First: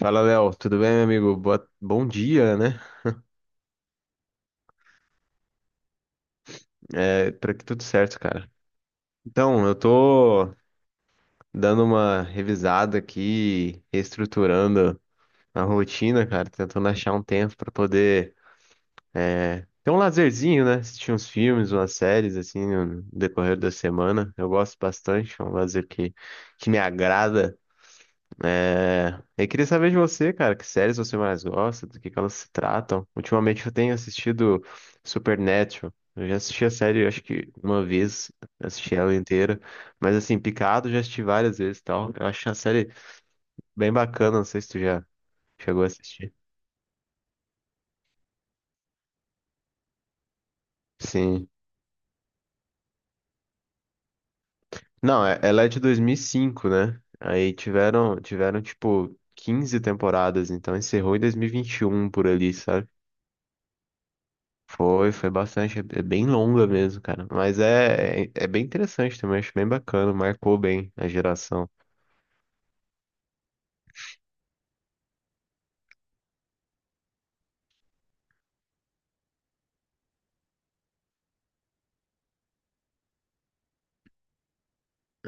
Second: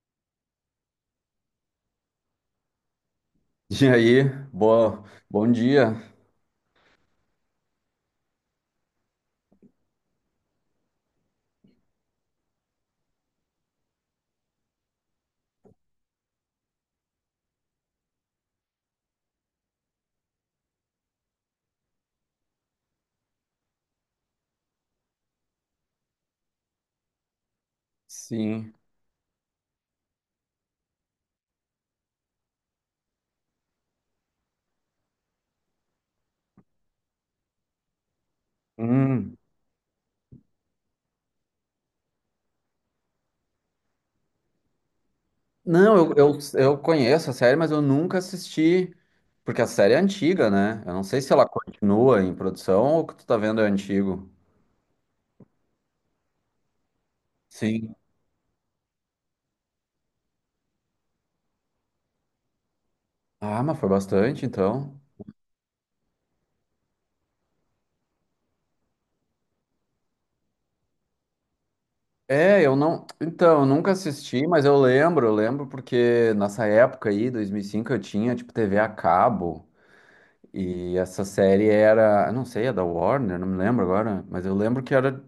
Fala, Léo. Tudo bem, meu amigo? Bom dia, né? E aí, boa, bom dia. É, por aqui tudo certo, cara. Então, eu tô dando uma revisada aqui, reestruturando a rotina, cara, tentando achar um tempo pra poder ter um lazerzinho, né? Assistir uns filmes, umas séries, assim, no decorrer da semana. Eu gosto bastante, é um lazer que me agrada. Sim. É, eu queria saber de você, cara, que séries você mais gosta, do que elas se tratam. Ultimamente eu tenho assistido Supernatural. Eu já assisti a série, acho que uma vez, assisti ela Hum. inteira. Mas assim, Picado já assisti várias vezes e tal. Eu acho a série bem bacana, não sei se tu já chegou a Não, eu, assistir. eu, eu conheço a série, mas eu nunca assisti, porque a série é antiga, né? Eu não sei se ela Sim. continua em produção ou o que tu tá vendo é antigo. Não, ela é de 2005, né? Aí Sim. tiveram tipo 15 temporadas, então encerrou em 2021 por ali, sabe? Ah, mas foi bastante, então. Foi bastante. É bem longa mesmo, cara. Mas é bem interessante também. Acho bem bacana. Marcou bem a geração. É, eu não. Então, eu nunca assisti, mas eu lembro porque nessa época aí, 2005 eu tinha, tipo, TV a cabo. E essa série era, eu não sei, é da Warner, não me lembro agora. Mas eu lembro que era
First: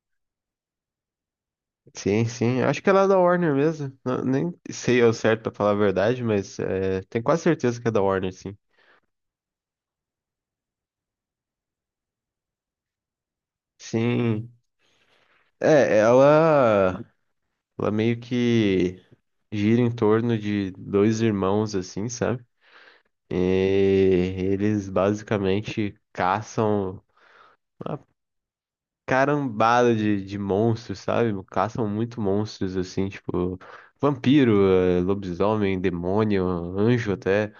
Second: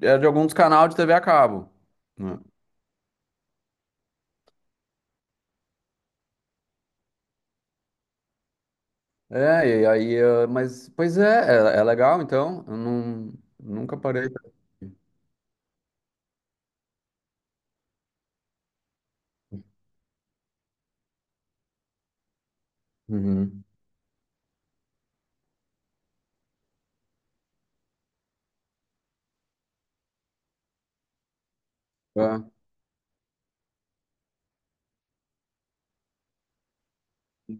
Era de algum dos canais de TV a cabo. Sim, Né? sim. Acho que ela é da Warner mesmo. Nem sei ao certo pra falar a verdade, mas é, tenho quase certeza que é da Warner, sim. É, e aí, mas, pois é, é legal, então, eu não, nunca parei. Sim. É, ela meio que gira em torno de dois irmãos, assim, sabe? E Uhum. eles basicamente caçam. ah, Carambada de monstros, sabe? Caçam muito É, monstros, assim, tipo, vampiro, lobisomem, demônio, anjo até.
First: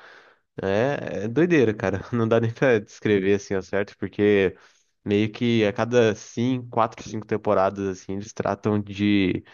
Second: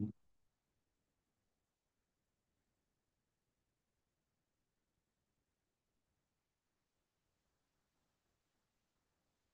É doideira, cara. Não dá nem pra descrever, assim, ao certo, porque meio que a cada cinco, quatro, cinco temporadas, assim, eles tratam de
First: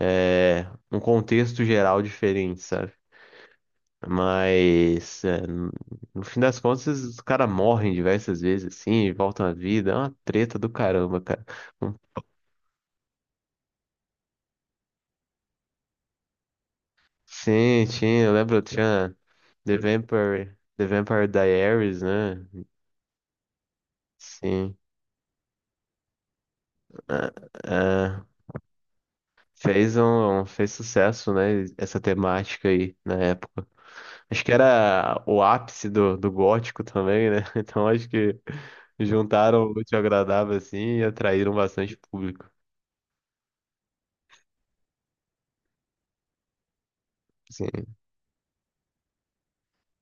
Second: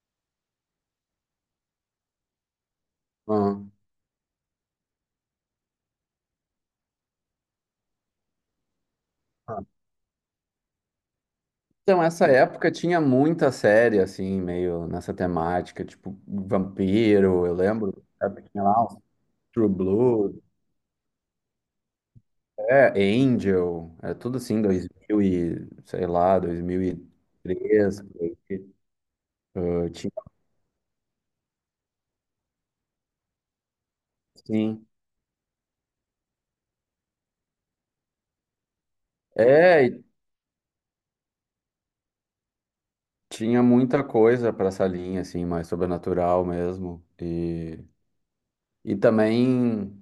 um contexto geral diferente, sabe? uhum. Mas, no fim das contas, os caras morrem diversas vezes, assim, e voltam à Ah. vida. É uma treta do caramba, cara. Então, essa época tinha muita série, assim, meio nessa temática, tipo Vampiro, eu Sim, lembro, tinha, eu sabe, lembro, tinha lá uns tinha True Blood, The Vampire Diaries, né? é, Angel, é tudo assim, Sim. 2000 e, sei lá, Ah, 2003, por ah, aí, tinha fez sucesso, né? Essa temática aí na época. Acho que assim. era o ápice do gótico também, né? Então acho que juntaram o É, útil ao e agradável assim e atraíram bastante público. tinha muita coisa para essa linha, assim, mais sobrenatural mesmo. E, Sim. e também,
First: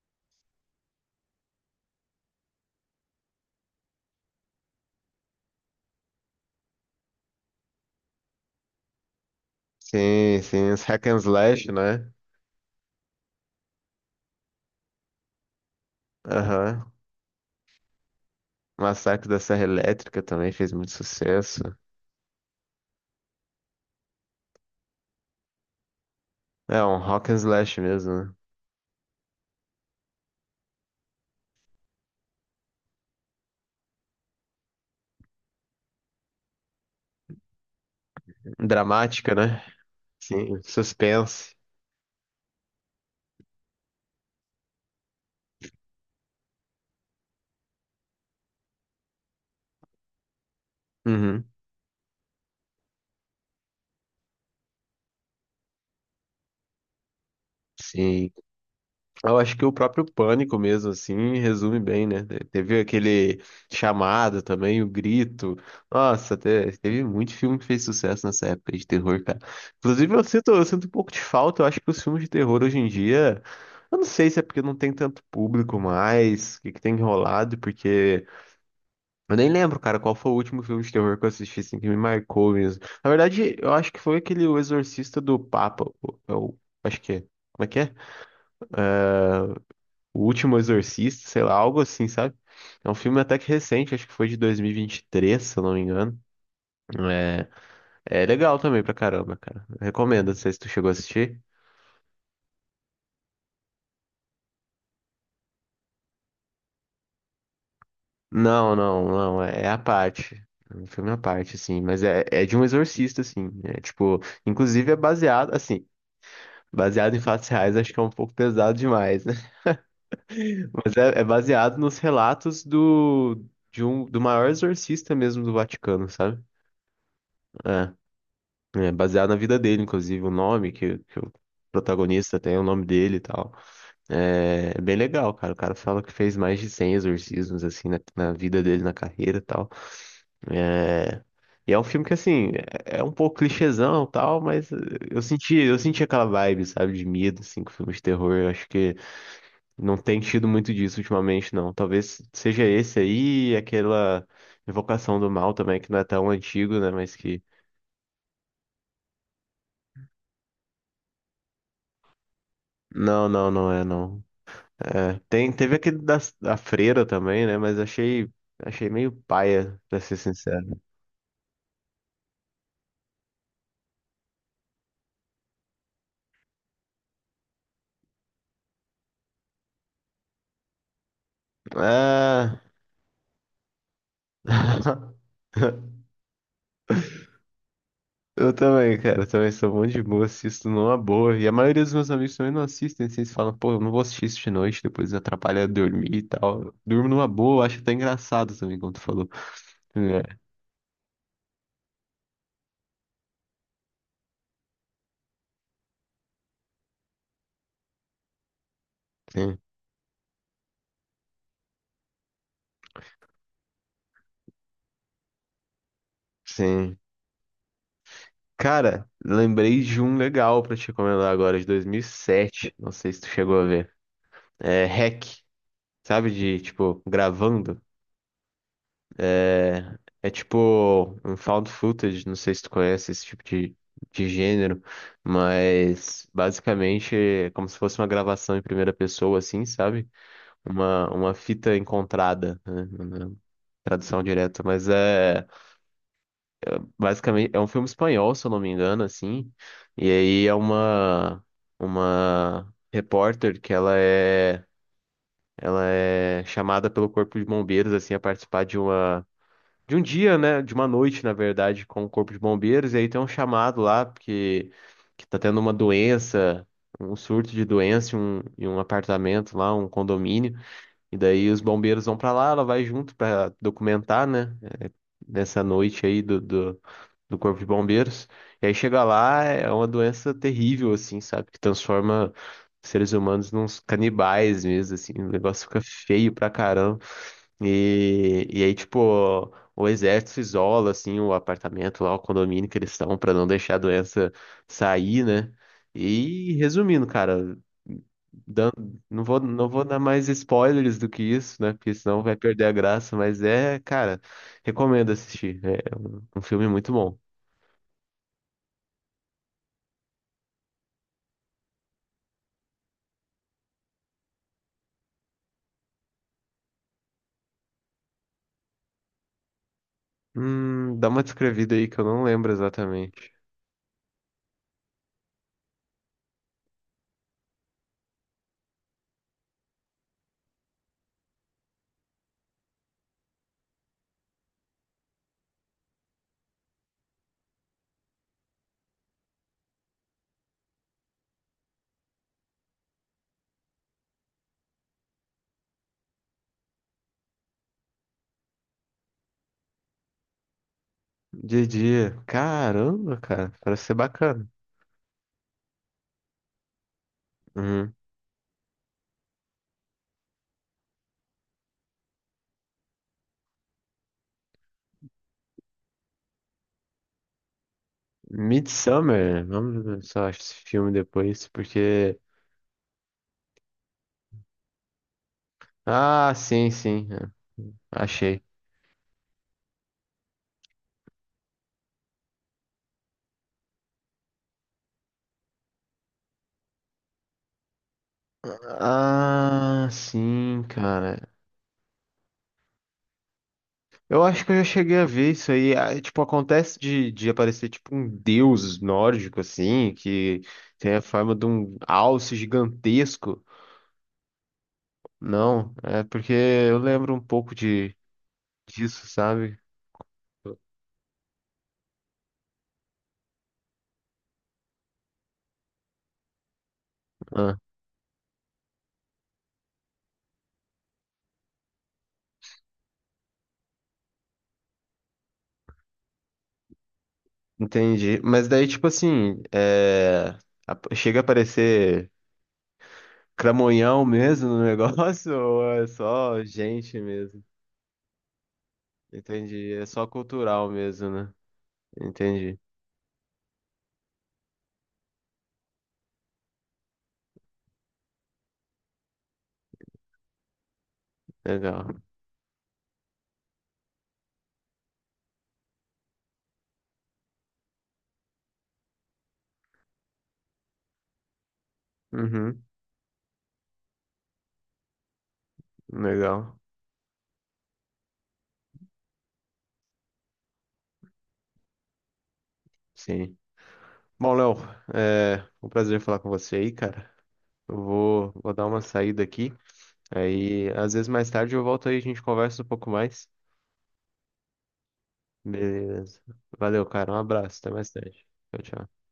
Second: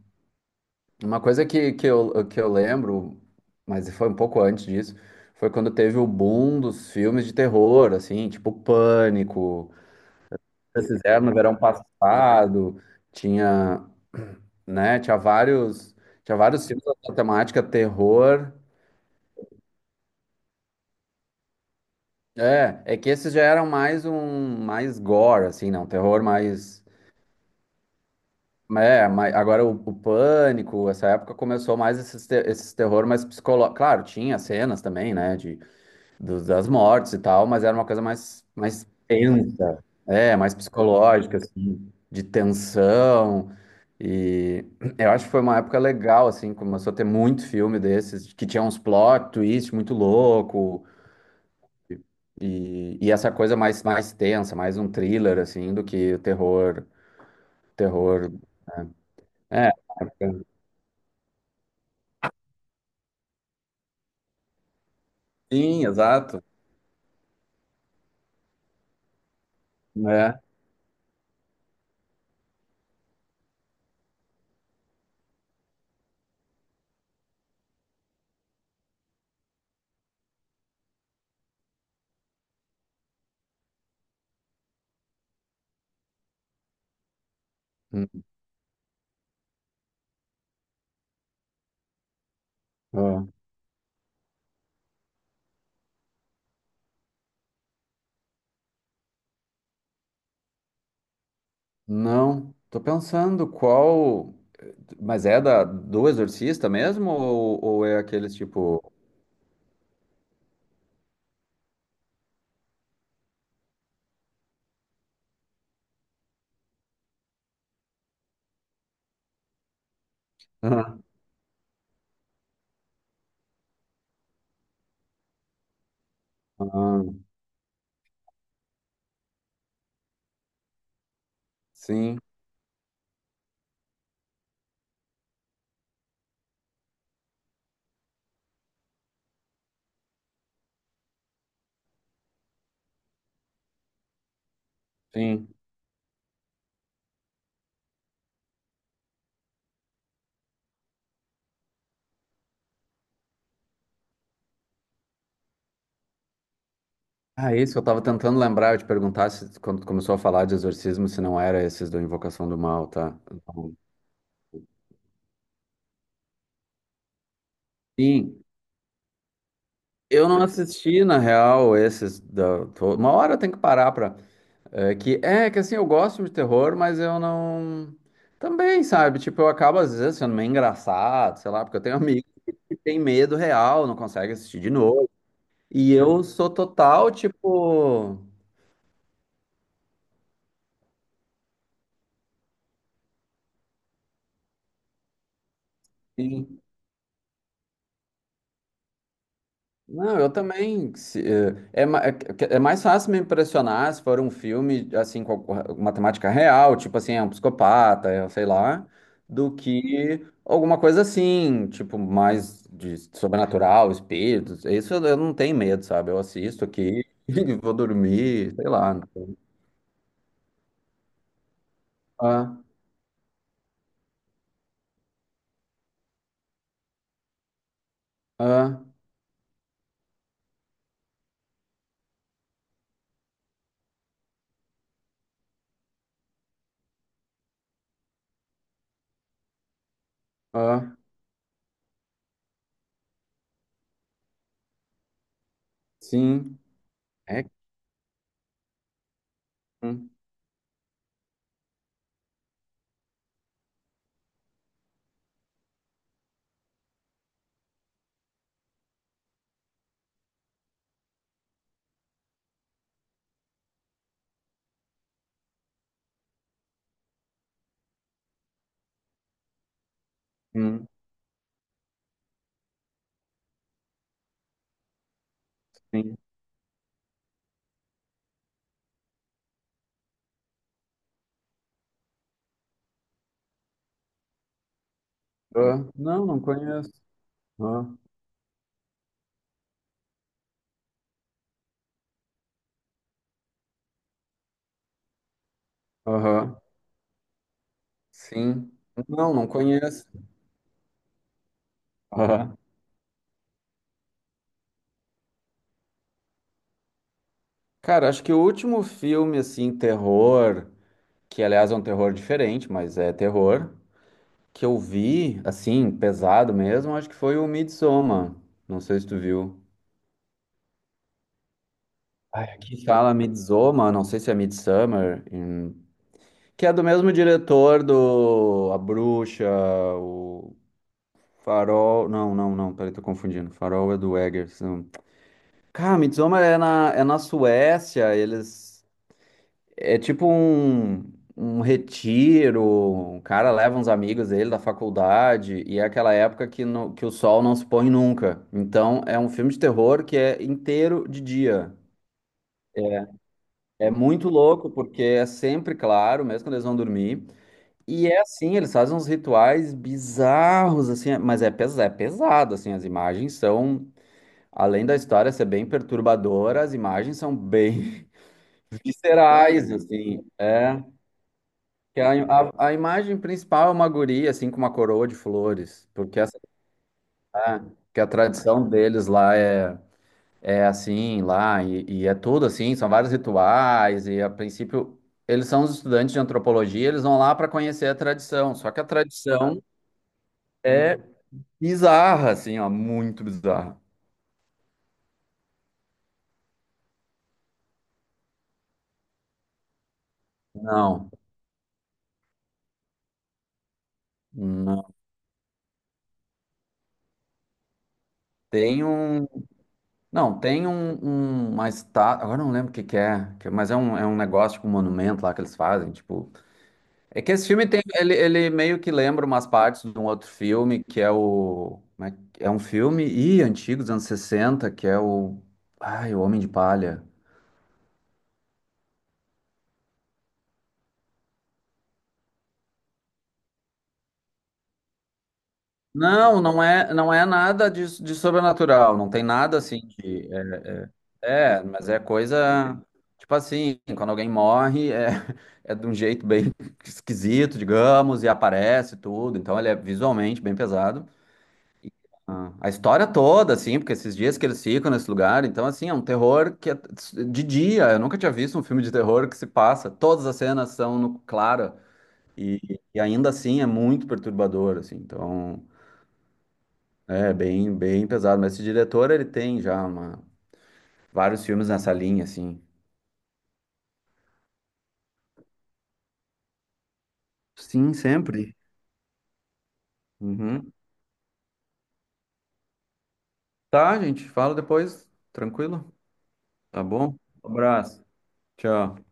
uma coisa que eu lembro, mas foi um pouco antes disso, foi quando teve o boom dos filmes de terror, assim, tipo Pânico. Sim, sim, os Esses hack and eram no verão slash, né? passado, tinha, né, tinha vários filmes Aham. da temática terror. Massacre da Serra Elétrica também fez muito sucesso. É que esses já eram mais um, mais gore, assim, não, terror É mais. um rock and slash mesmo, né? É, mas agora o Pânico, essa época começou mais esses, esses terror mais psicológico. Claro, tinha cenas também, né, das mortes e tal, mas era uma coisa mais Dramática, né? tensa, é, mais Sim, psicológica, suspense. assim, de tensão. E eu acho que foi uma época legal, assim, começou a ter muito filme desses, que tinha uns plot twist muito louco, Uhum. e essa coisa mais tensa, mais um thriller, assim, do que o terror, Sim. terror. Né. Eu acho que o É, próprio Pânico mesmo, assim, resume bem, né? Teve aquele chamado também, O Grito. sim, Nossa, exato. Teve muito filme que fez sucesso nessa época de terror, cara. Inclusive, eu É. sinto, eu sinto um pouco de falta. Eu acho que os filmes de terror hoje em dia. Eu não sei se é porque não tem tanto público mais, o que que tem enrolado, porque. Eu nem lembro, cara, qual foi o último filme de terror que eu assisti, assim, que me marcou mesmo. Na verdade, eu acho que foi aquele O Exorcista do Papa. Eu acho que é. Como é que é? Hum, O Último Exorcista, sei lá, algo assim, sabe? É um filme ó. até que recente, acho que foi de 2023, se eu não me engano. É, é legal também pra caramba, cara. Recomendo, não sei se tu chegou a assistir. Não, tô pensando qual. Mas é da do Exorcista mesmo? Ou é aqueles Não, tipo. não, não, é à parte. É um filme à parte, assim, mas é de um exorcista, assim. É tipo, inclusive é baseado, assim, baseado em fatos reais, acho que é um pouco pesado demais. Mas Ah, é baseado nos relatos do maior exorcista mesmo do Vaticano, sabe? ah, É, é baseado na vida dele, inclusive, o nome que o sim, protagonista tem, o nome dele e tal. É bem legal, cara. O cara fala que fez mais de 100 exorcismos, assim, na vida dele, na carreira e tal. É, e é um filme que, assim, é um pouco clichêzão e tal, mas eu sim. senti, eu senti aquela vibe, sabe, de medo, assim, com filmes de terror. Eu acho que não tem tido muito disso ultimamente, não. Talvez seja esse aí, e aquela Invocação do Mal também, que não é tão antigo, né? Mas que. Ah, isso eu tava tentando lembrar, eu te perguntar se quando tu começou a falar de exorcismo, se não era esses do Invocação do Mal, tá? Não, não, não Então, é, não. É, teve aquele da Freira também, né? Mas achei, sim, achei meio paia, pra ser eu não sincero. assisti, na real, esses da. Uma hora eu tenho que parar pra. É que assim, eu gosto de terror, mas eu não. Também, sabe? Tipo, eu acabo às vezes sendo meio engraçado, sei lá, porque eu tenho amigos Ah. que têm medo real, não conseguem assistir de novo. E eu sou total, tipo. Eu também, cara. Eu também sou um monte de boa, assisto numa boa. E a maioria dos meus amigos também não assistem. Assim, eles falam, pô, eu não vou assistir isso de noite, depois atrapalha dormir e tal. Eu durmo numa boa, eu acho até engraçado também, como tu falou. Não, eu É, também. É mais fácil me impressionar se for um filme, assim, com uma temática real, tipo assim, é um psicopata, é, sei lá, do sim, que alguma coisa assim, tipo, mais de sobrenatural, espíritos. Isso eu não tenho medo, sabe? Eu assisto sim. aqui e vou dormir, sei lá. Cara, lembrei de um legal pra te recomendar agora, de Ah, 2007. Não sei se tu chegou a ver. É Hack, sabe? De, tipo, gravando. ah, É tipo um found footage. Não sei se tu conhece esse tipo de gênero. Mas, basicamente, é como se fosse uma gravação em primeira pessoa, assim, sabe? ah, Uma fita encontrada, né? Na tradução direta. Mas é. sim. É. Basicamente, é um filme espanhol, se eu não me engano, assim. E Hum, aí é uma repórter que ela é chamada pelo Corpo de Bombeiros assim a participar de um dia, né, de uma noite, na verdade, com o Corpo de Bombeiros, e aí tem um chamado lá porque que tá tendo uma doença, um surto de doença em um apartamento lá, um condomínio, hum, e daí os bombeiros vão pra lá, ela vai junto pra documentar, né, nessa noite sim. aí do Corpo de Bombeiros. E aí chega lá, é uma doença terrível, assim, sabe? Que transforma seres humanos nos canibais mesmo, assim. O negócio fica Ah, não, feio não pra conheço. caramba. Ah, E aí, tipo, o exército isola, assim, o apartamento lá, o condomínio que eles estão, pra não deixar a doença sair, né? E aham, resumindo, cara. sim. dan- Não Não, vou, não não vou dar conheço. mais spoilers do que isso, né? Porque senão vai Aham. perder a graça. Mas é, cara, recomendo assistir. É um filme muito bom. Cara, acho que o último filme, assim, terror, que aliás é um terror diferente, mas é terror, que eu vi, assim, pesado mesmo, acho que foi o Midsommar. Não sei se tu viu. Dá uma descrevida aí que eu não Ai, lembro aqui fala exatamente. Midsommar, não sei se é Midsummer, que é do mesmo diretor do A Bruxa, o Farol. Não, não, não, peraí, tô confundindo. Farol é do Eggers. Não. Cara, Midsommar é na Suécia, eles. É tipo um, retiro, o cara leva uns amigos dele da faculdade, e é aquela época que, que o sol não se põe nunca. Então é um filme de terror que é inteiro de Dia a dia. dia. Caramba, cara, parece É ser muito bacana. louco, porque é sempre claro, mesmo quando eles vão dormir. Uhum. E é assim, eles fazem uns rituais bizarros, assim, mas é, pes é pesado, assim, as imagens são, além da história ser bem perturbadora, as imagens são bem Midsummer, viscerais, vamos ver se eu assim, acho esse é. filme depois, Que A, porque. a, a imagem principal é uma guria, assim, com uma coroa de flores, porque Ah, essa sim, sim. É. lá- que a Achei. tradição deles lá é, assim, lá, e é tudo assim, são vários rituais, e a princípio, eles são os estudantes de antropologia, eles vão lá para conhecer a tradição, só que a tradição Ah, sim, é cara. bizarra, assim, ó, muito bizarra. Eu acho que eu já cheguei a ver isso aí. Ah, tipo, acontece de aparecer tipo um deus nórdico, assim, que tem a Não, forma de um alce gigantesco. não, Não, é porque eu lembro um pouco de tem disso, um, sabe? não, tem uma estátua, agora eu não lembro o que que é, mas é um negócio, tipo, um monumento lá que eles fazem, tipo. É que esse Ah, filme tem, ele meio que lembra umas partes de um outro filme, que é o. É um filme antigo, dos anos 60, que é o. Ai, o Homem de Palha. entendi. Mas daí, tipo assim, chega a aparecer cramonhão mesmo no negócio ou é Não, só não é, gente não é mesmo? nada de sobrenatural, não tem nada Entendi. assim É só de. cultural mesmo, né? Mas é Entendi. coisa. Tipo assim, quando alguém morre, é, é de um jeito bem esquisito, digamos, e aparece tudo, então ele é visualmente bem pesado. Legal. Ah, a história toda, assim, porque esses dias que eles ficam nesse lugar, então, assim, é um terror que é de dia. Eu nunca tinha visto um filme de terror que se passa. Todas as cenas são no clara Uhum. e, e ainda assim é muito perturbador, assim. Então, Legal. é bem, bem pesado. Mas esse diretor, ele tem já vários filmes nessa linha, assim. Sim. Bom, Léo, é um prazer falar com você aí, cara. Eu Sim, vou, vou sempre. dar uma saída aqui. Aí, Uhum. às vezes mais tarde eu volto aí, a gente conversa um pouco mais. Tá, gente, fala depois. Tranquilo? Beleza. Tá Valeu, cara. Um bom? abraço. Até mais Abraço. tarde. Tchau, tchau. Tchau.